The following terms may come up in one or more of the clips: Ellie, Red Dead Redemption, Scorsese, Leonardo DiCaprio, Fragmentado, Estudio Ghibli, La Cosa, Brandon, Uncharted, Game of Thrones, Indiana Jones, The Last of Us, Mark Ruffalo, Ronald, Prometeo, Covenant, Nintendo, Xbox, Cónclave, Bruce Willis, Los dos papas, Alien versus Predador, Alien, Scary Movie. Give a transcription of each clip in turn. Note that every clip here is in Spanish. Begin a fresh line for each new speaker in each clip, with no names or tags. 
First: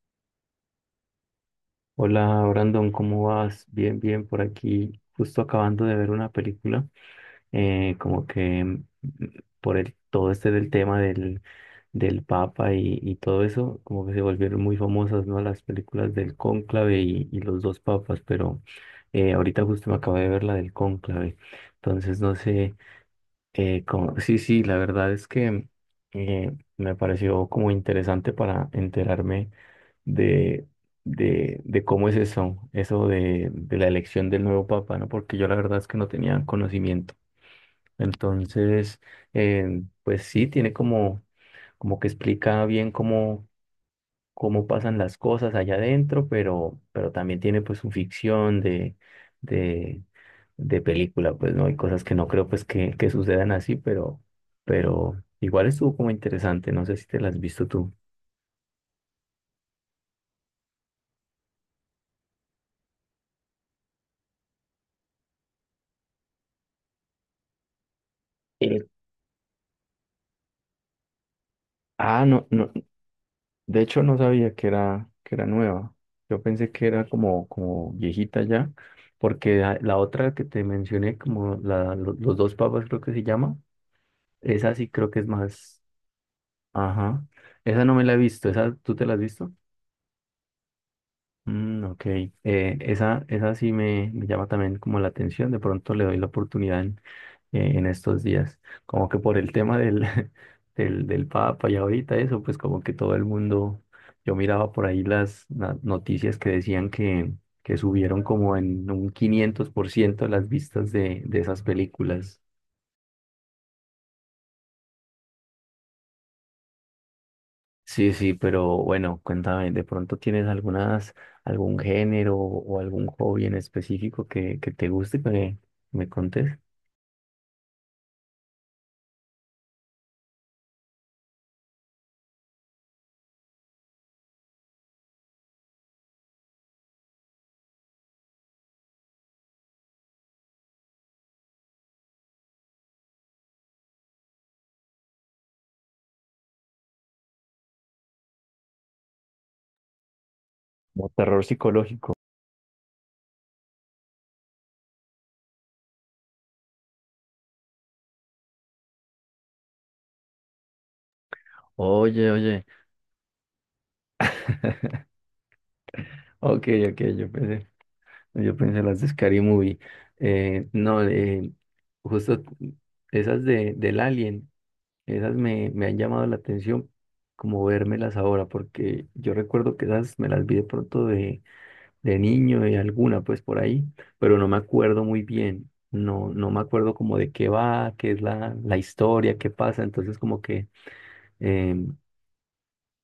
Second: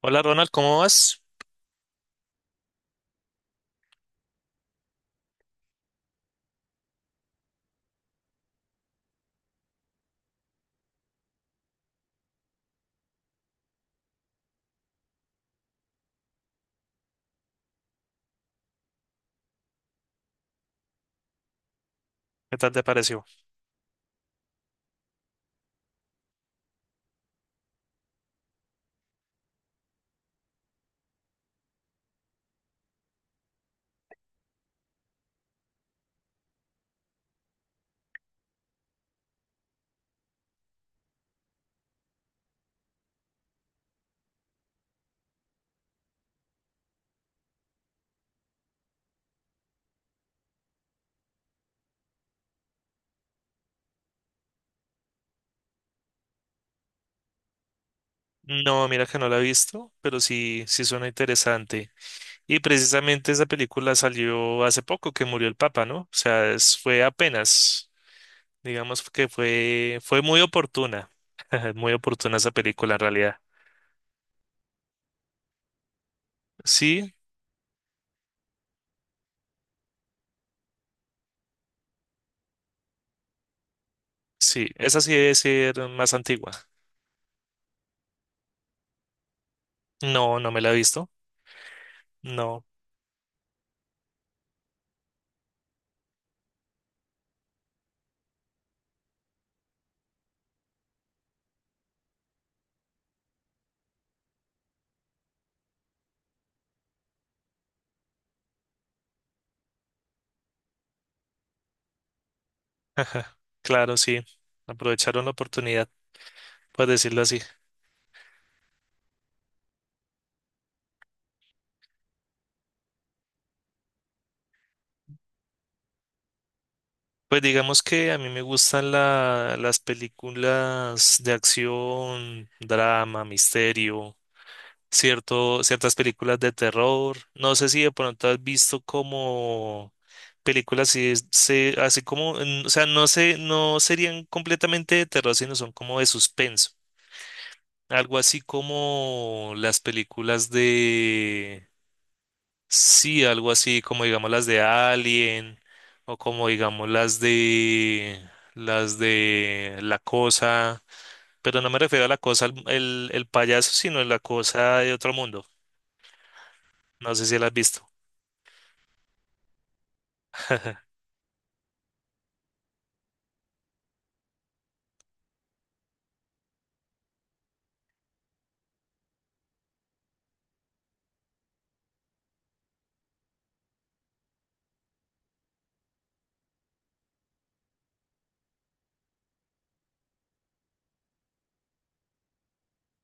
Hola Ronald, ¿cómo vas?
Hola Brandon, ¿cómo vas? Bien, bien, por aquí, justo acabando de ver una película. Como que todo este del tema del Papa y todo eso, como que se volvieron muy famosas, ¿no? Las películas del Cónclave y los dos papas, pero ahorita justo me acabo de ver la del Cónclave. Entonces no
¿Qué tal
sé.
te pareció?
Cómo- sí, sí, la verdad es que eh, me pareció como interesante para enterarme de, de cómo es eso. De la elección del nuevo papa, ¿no? Porque yo la verdad es que no tenía conocimiento. Entonces, pues sí, tiene como, como que explica bien cómo pasan las cosas allá adentro, pero también tiene pues su ficción de, de película. Pues no hay cosas que no creo pues que sucedan así, pero igual estuvo como interesante. No sé si te las has visto tú.
No, mira que no la he visto, pero sí suena interesante. Y precisamente esa película salió hace poco que murió el Papa, ¿no? O sea, fue apenas,
Eh,
digamos que fue muy oportuna, muy oportuna
no,
esa
no,
película en realidad.
de hecho no sabía que era nueva. Yo pensé que era
Sí,
como, como viejita ya, porque la otra que te mencioné, como los dos papas creo que se llama.
sí,
Esa sí
esa
creo
sí
que es
debe
más,
ser más antigua.
ajá, esa no me la he visto. Esa tú te la has visto.
No, no me la he visto,
Mm, ok.
no.
Esa sí me llama también como la atención. De pronto le doy la oportunidad en estos días, como que por el tema del, del Papa. Y ahorita eso, pues como que todo el mundo, yo miraba por ahí las na- noticias que decían que subieron como en un 500% las vistas de esas películas.
Claro, sí, aprovecharon la oportunidad, por decirlo así.
Sí, sí, pero bueno, cuéntame, ¿de pronto tienes algún género o algún hobby en específico que te guste que me contes?
Pues digamos que a mí me gustan las películas de acción, drama, misterio, cierto, ciertas películas de terror. No sé si de pronto has visto como películas así, así como, o sea, no sé, no serían completamente de terror, sino son como de suspenso. Algo así como las películas.
Como terror psicológico.
Sí, algo así como digamos las de Alien o como digamos las de La Cosa, pero no me refiero a La
Oye,
Cosa el,
oye.
el, el payaso, sino a La Cosa de otro mundo.
Ok, ok,
No sé si la has visto.
yo pensé las de Scary Movie. No, justo esas del Alien, esas me han llamado la atención como vérmelas ahora, porque yo recuerdo que esas me las vi de pronto de niño, de alguna, pues por ahí, pero no me acuerdo muy bien. No, no me acuerdo como de qué va, qué es la historia, qué pasa. Entonces como que em,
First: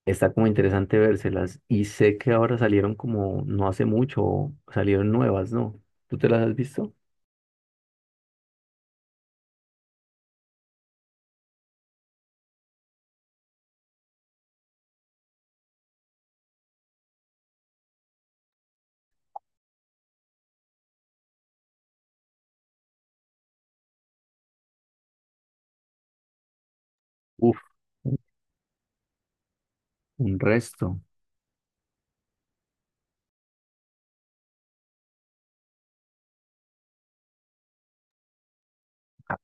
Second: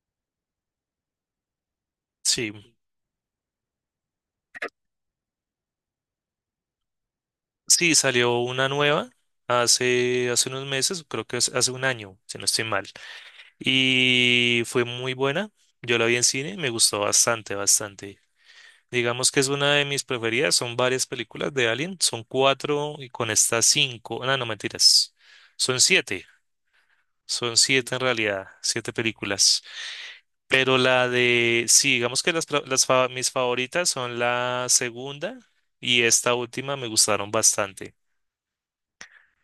está como interesante vérselas. Y sé que ahora
Sí,
salieron como no hace mucho, salieron nuevas, ¿no? ¿Tú te las has visto?
sí, salió una nueva hace unos meses, creo que es hace un año, si no estoy mal, y fue muy buena. Yo la vi en cine, me gustó bastante, bastante. Digamos que es una de mis preferidas. Son varias películas de Alien. Son cuatro y con estas cinco. No, no mentiras. Son siete. Son
Uf,
siete en
un
realidad. Siete películas.
un
Pero
resto.
la de... Sí, digamos que las, pra- las fa- mis favoritas son la segunda y esta última me gustaron bastante.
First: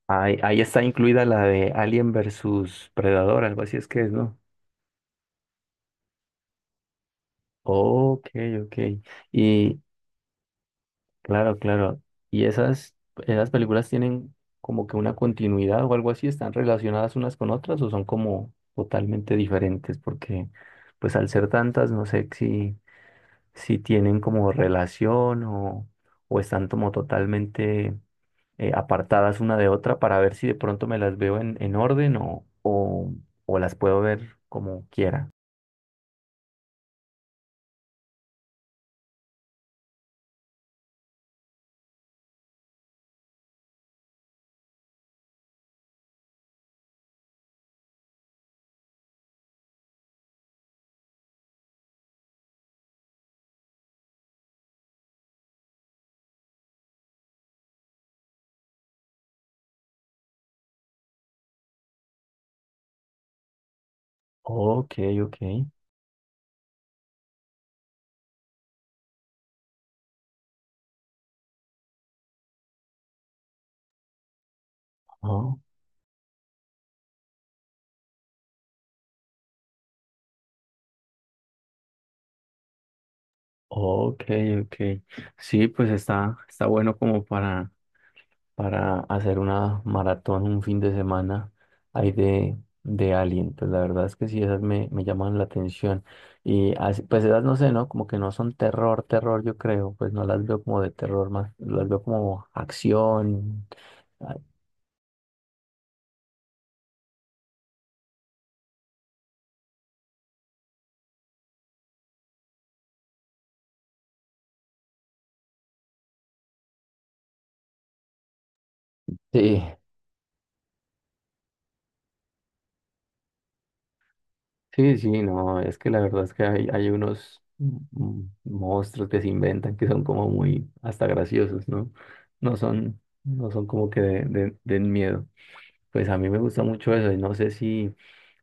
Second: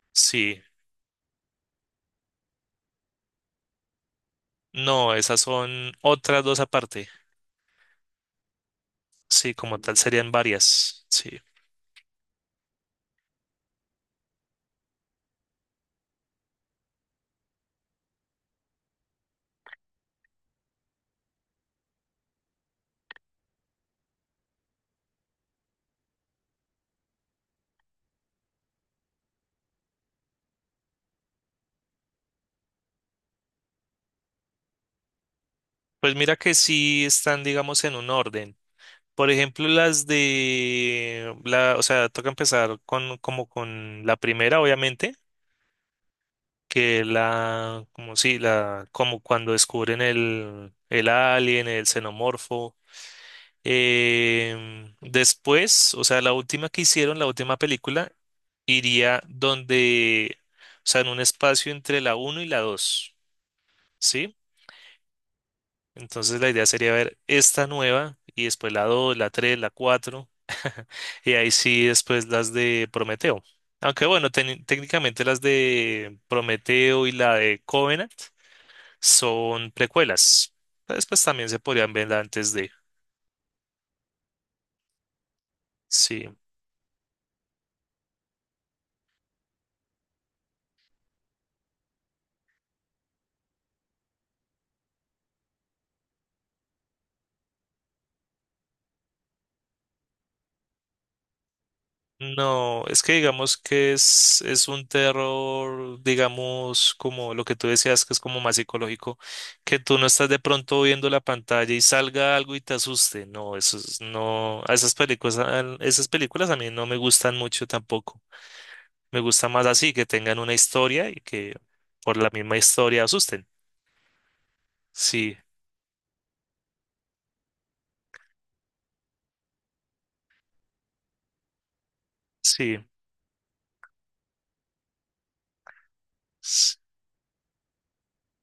Ahí, ahí
Sí.
está incluida la de Alien versus Predador, algo así es que es, ¿no?
No, esas son otras dos aparte.
Ok, ok.
Sí, como
Y
tal serían varias. Sí.
claro, claro. ¿Y esas películas tienen como que una continuidad o algo así? ¿Están relacionadas unas con otras o son como totalmente diferentes? Porque pues al ser tantas, no sé si... si tienen como relación o están como totalmente apartadas una de otra, para ver si de pronto me las veo en orden o las puedo ver como quiera.
Pues mira que sí están, digamos, en un orden. Por ejemplo, o sea, toca empezar con la primera, obviamente, que la, como sí, la, como cuando descubren el alien, el xenomorfo. Después, o sea, la última que hicieron, la última película, iría donde, o sea, en un espacio entre la uno y la dos, ¿sí?
Ok, ok.
Entonces la idea sería ver esta nueva y después la 2, la 3, la 4 y ahí sí después las de Prometeo. Aunque bueno, técnicamente las
Oh,
de Prometeo y la de Covenant son precuelas. Después también se podrían ver antes de...
ok, ok. Sí, pues
Sí.
está bueno como para hacer una maratón un fin de semana ahí de Alien. Pues la verdad es que sí, esas me llaman la atención. Y así, pues esas no sé, ¿no? Como que no son terror, terror, yo creo. Pues no las veo como de terror más, las veo como
No, es que digamos
acción.
que
Ah,
es un terror, digamos, como lo que tú decías, que es como más psicológico, que tú no estás de pronto viendo la pantalla y salga algo y te asuste. No, no, a esas películas, esas películas a mí no me gustan mucho tampoco. Me gusta
sí,
más así, que tengan una historia y que por la misma historia asusten.
sí, sí,
Sí,
no, es que la verdad es que hay unos monstruos que se inventan que son como muy hasta graciosos, ¿no? No
sí,
son, no son como que de, den miedo. Pues a mí me gusta
s-
mucho eso y no sé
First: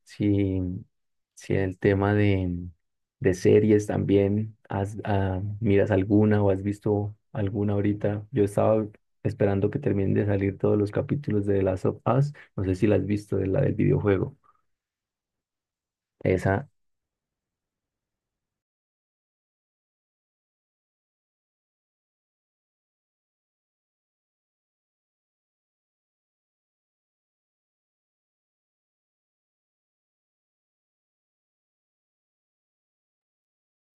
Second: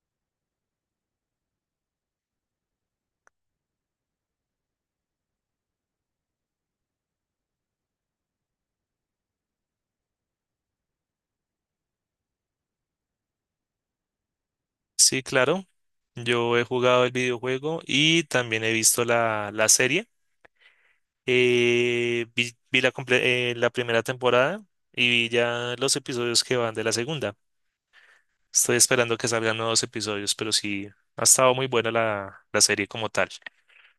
si, si el tema de series también, miras alguna o has visto alguna ahorita. Yo estaba esperando que terminen de salir todos los capítulos de The Last of Us, no sé si la has visto, de la del videojuego.
sí, claro. Yo he
Esa,
jugado el videojuego y también he visto la serie. Vi la primera temporada y vi ya los episodios que van de la segunda. Estoy esperando que salgan nuevos episodios, pero sí, ha estado muy buena la serie como tal.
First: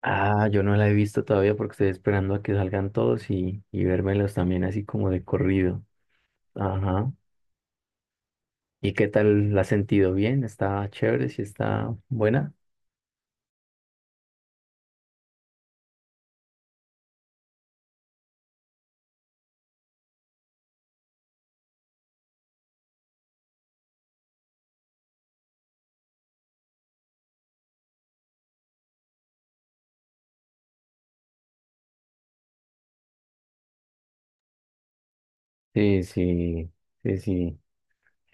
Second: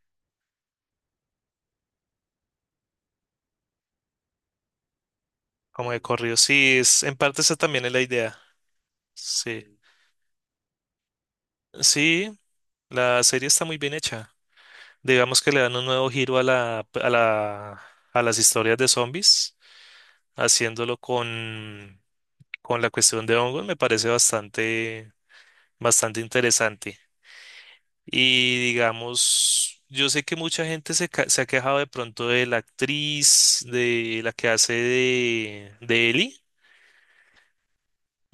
yo no la he visto todavía porque estoy esperando a que salgan todos y vérmelos también así como de corrido.
Como de corrido, sí,
Ajá.
en parte esa también es la idea.
¿Y qué tal la has
Sí,
sentido? ¿Bien? ¿Está chévere? ¿Si está
sí,
buena?
la serie está muy bien hecha. Digamos que le dan un nuevo giro a a las historias de zombies, haciéndolo con la cuestión de hongos, me parece bastante, bastante interesante. Y digamos, yo sé que mucha gente se ha quejado de pronto de la actriz, de la que hace
Sí,
de Ellie.
sí, sí, sí,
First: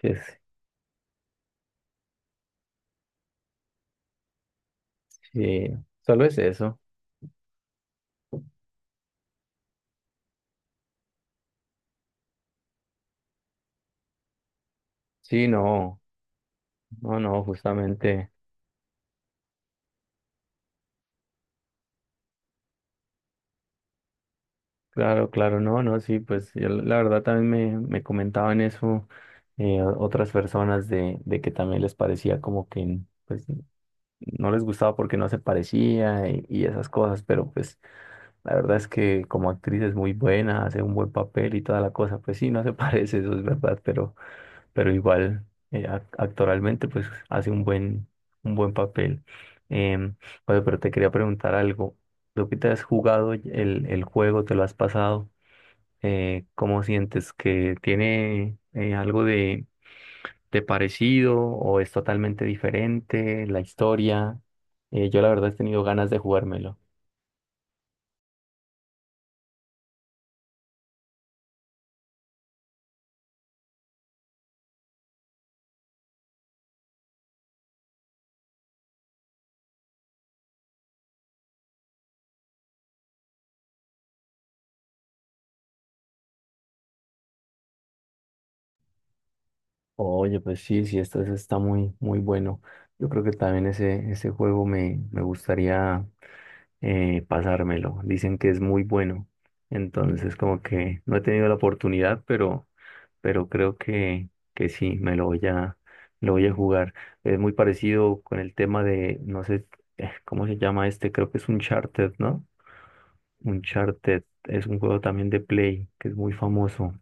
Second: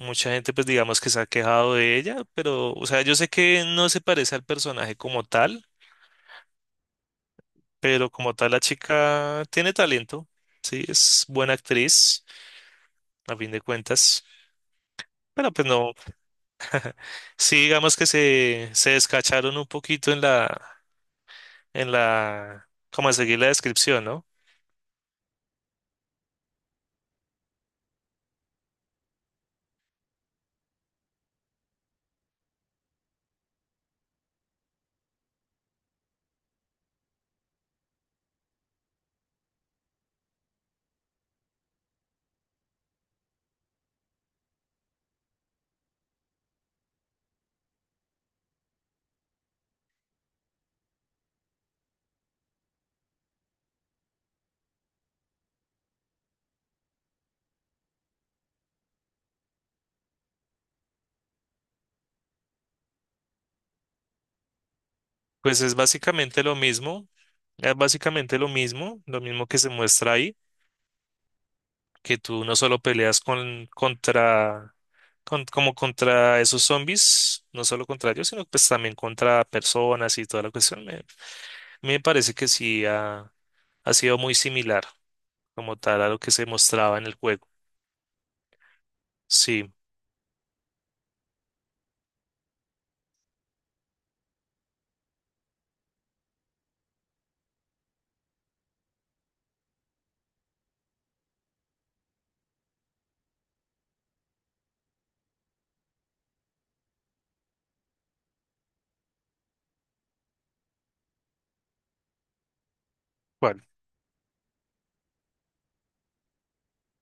sí, es-
gente, pues digamos que se ha quejado de ella, pero, o sea, yo sé que no se parece al personaje como tal,
sí, solo es eso.
pero como tal la chica tiene talento, sí, es buena actriz, a fin de cuentas.
Sí,
Pero pues no,
no, no, no,
sí, digamos que
justamente,
se descacharon un poquito en la, como en seguir la descripción, ¿no?
claro, claro, no, no, sí, pues yo la verdad también me comentaban eso, o- otras personas de que también les parecía como que pues no les gustaba porque no se parecía y esas cosas, pero pues la verdad es que como actriz es muy buena, hace un buen papel y toda la cosa. Pues sí, no se parece, eso es verdad, pero igual ac- actoralmente pues hace un buen papel. Em, oye, pero te quería preguntar algo. ¿Tú que te has jugado el juego, te lo has pasado? ¿Cómo sientes que tiene algo de parecido o es totalmente diferente la historia? Yo la verdad he
Pues es
tenido ganas de
básicamente lo
jugármelo.
mismo. Es básicamente lo mismo que se muestra ahí, que tú no solo peleas contra, con- como contra esos zombies, no solo contra ellos, sino pues también contra personas y toda la cuestión. Me parece que ha sido muy similar como tal a lo que se mostraba en el juego. Sí.
Oye, pues sí, sí, esto es- está muy, muy bueno. Yo creo que también ese juego me gustaría pasármelo. Dicen que es muy bueno. Entonces, como que no he tenido la oportunidad, pero creo que sí, me lo voy a jugar. Es muy parecido con el tema de, no sé, ¿cómo se llama este? Creo que es Uncharted, ¿no?
¿Cuál?
Uncharted es un juego también de Play, que es muy famoso.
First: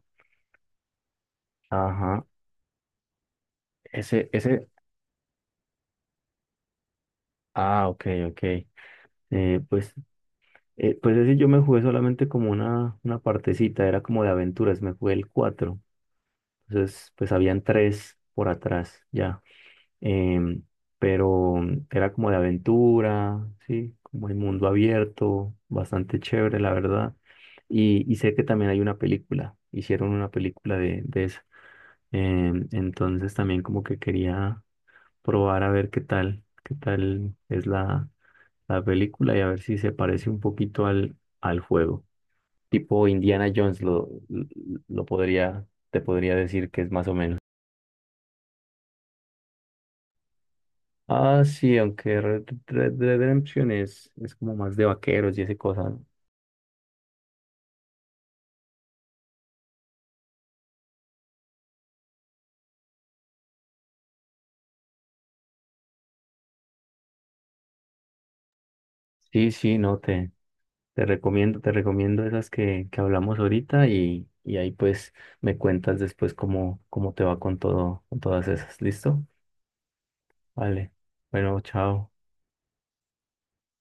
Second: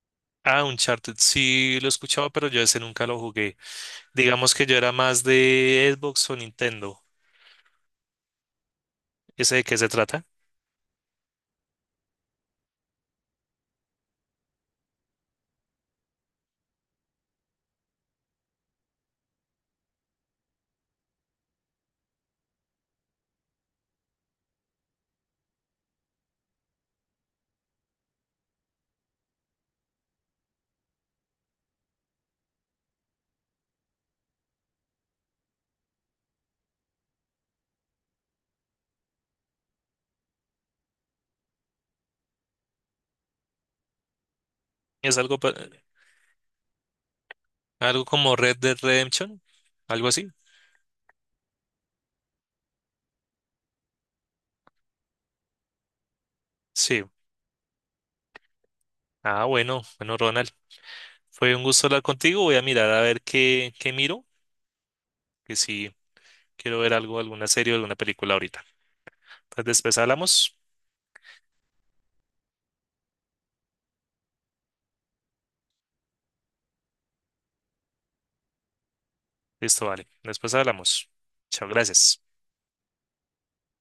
Ah, Uncharted, sí lo he
Ajá.
escuchado, pero yo ese nunca lo jugué.
Ese,
Digamos que
ese,
yo era más de Xbox o Nintendo.
ok, ok.
¿Ese de qué se
Pues,
trata?
pues ese yo me jugué solamente como una partecita, era como de aventuras, me jugué el cuatro. Entonces, pues habían tres por atrás ya. Em, pero era como de aventura, ¿sí? Como el mundo abierto, bastante chévere, la verdad. Y sé que también hay una película, hicieron una película de esa. Entonces también como que quería probar a ver qué tal es la película, y a ver si se parece un poquito al, al juego. Tipo Indiana Jones lo
¿Es algo,
podría, te podría decir que es más o menos.
algo como Red Dead Redemption? ¿Algo así?
Ah, sí, aunque Red Dead Redemption es como más de vaqueros y ese cosa.
Sí. Ah, bueno, bueno, Ronald. Fue un gusto hablar contigo. Voy a mirar a ver qué, qué miro, que si quiero ver algo, alguna serie o alguna película ahorita.
Sí,
Entonces
sí, no,
después hablamos.
te recomiendo esas que hablamos ahorita, y ahí pues me cuentas después cómo te va con todo, con todas esas. ¿Listo?
Listo, vale. Después
Vale.
hablamos.
Bueno,
Chao,
chao.
gracias.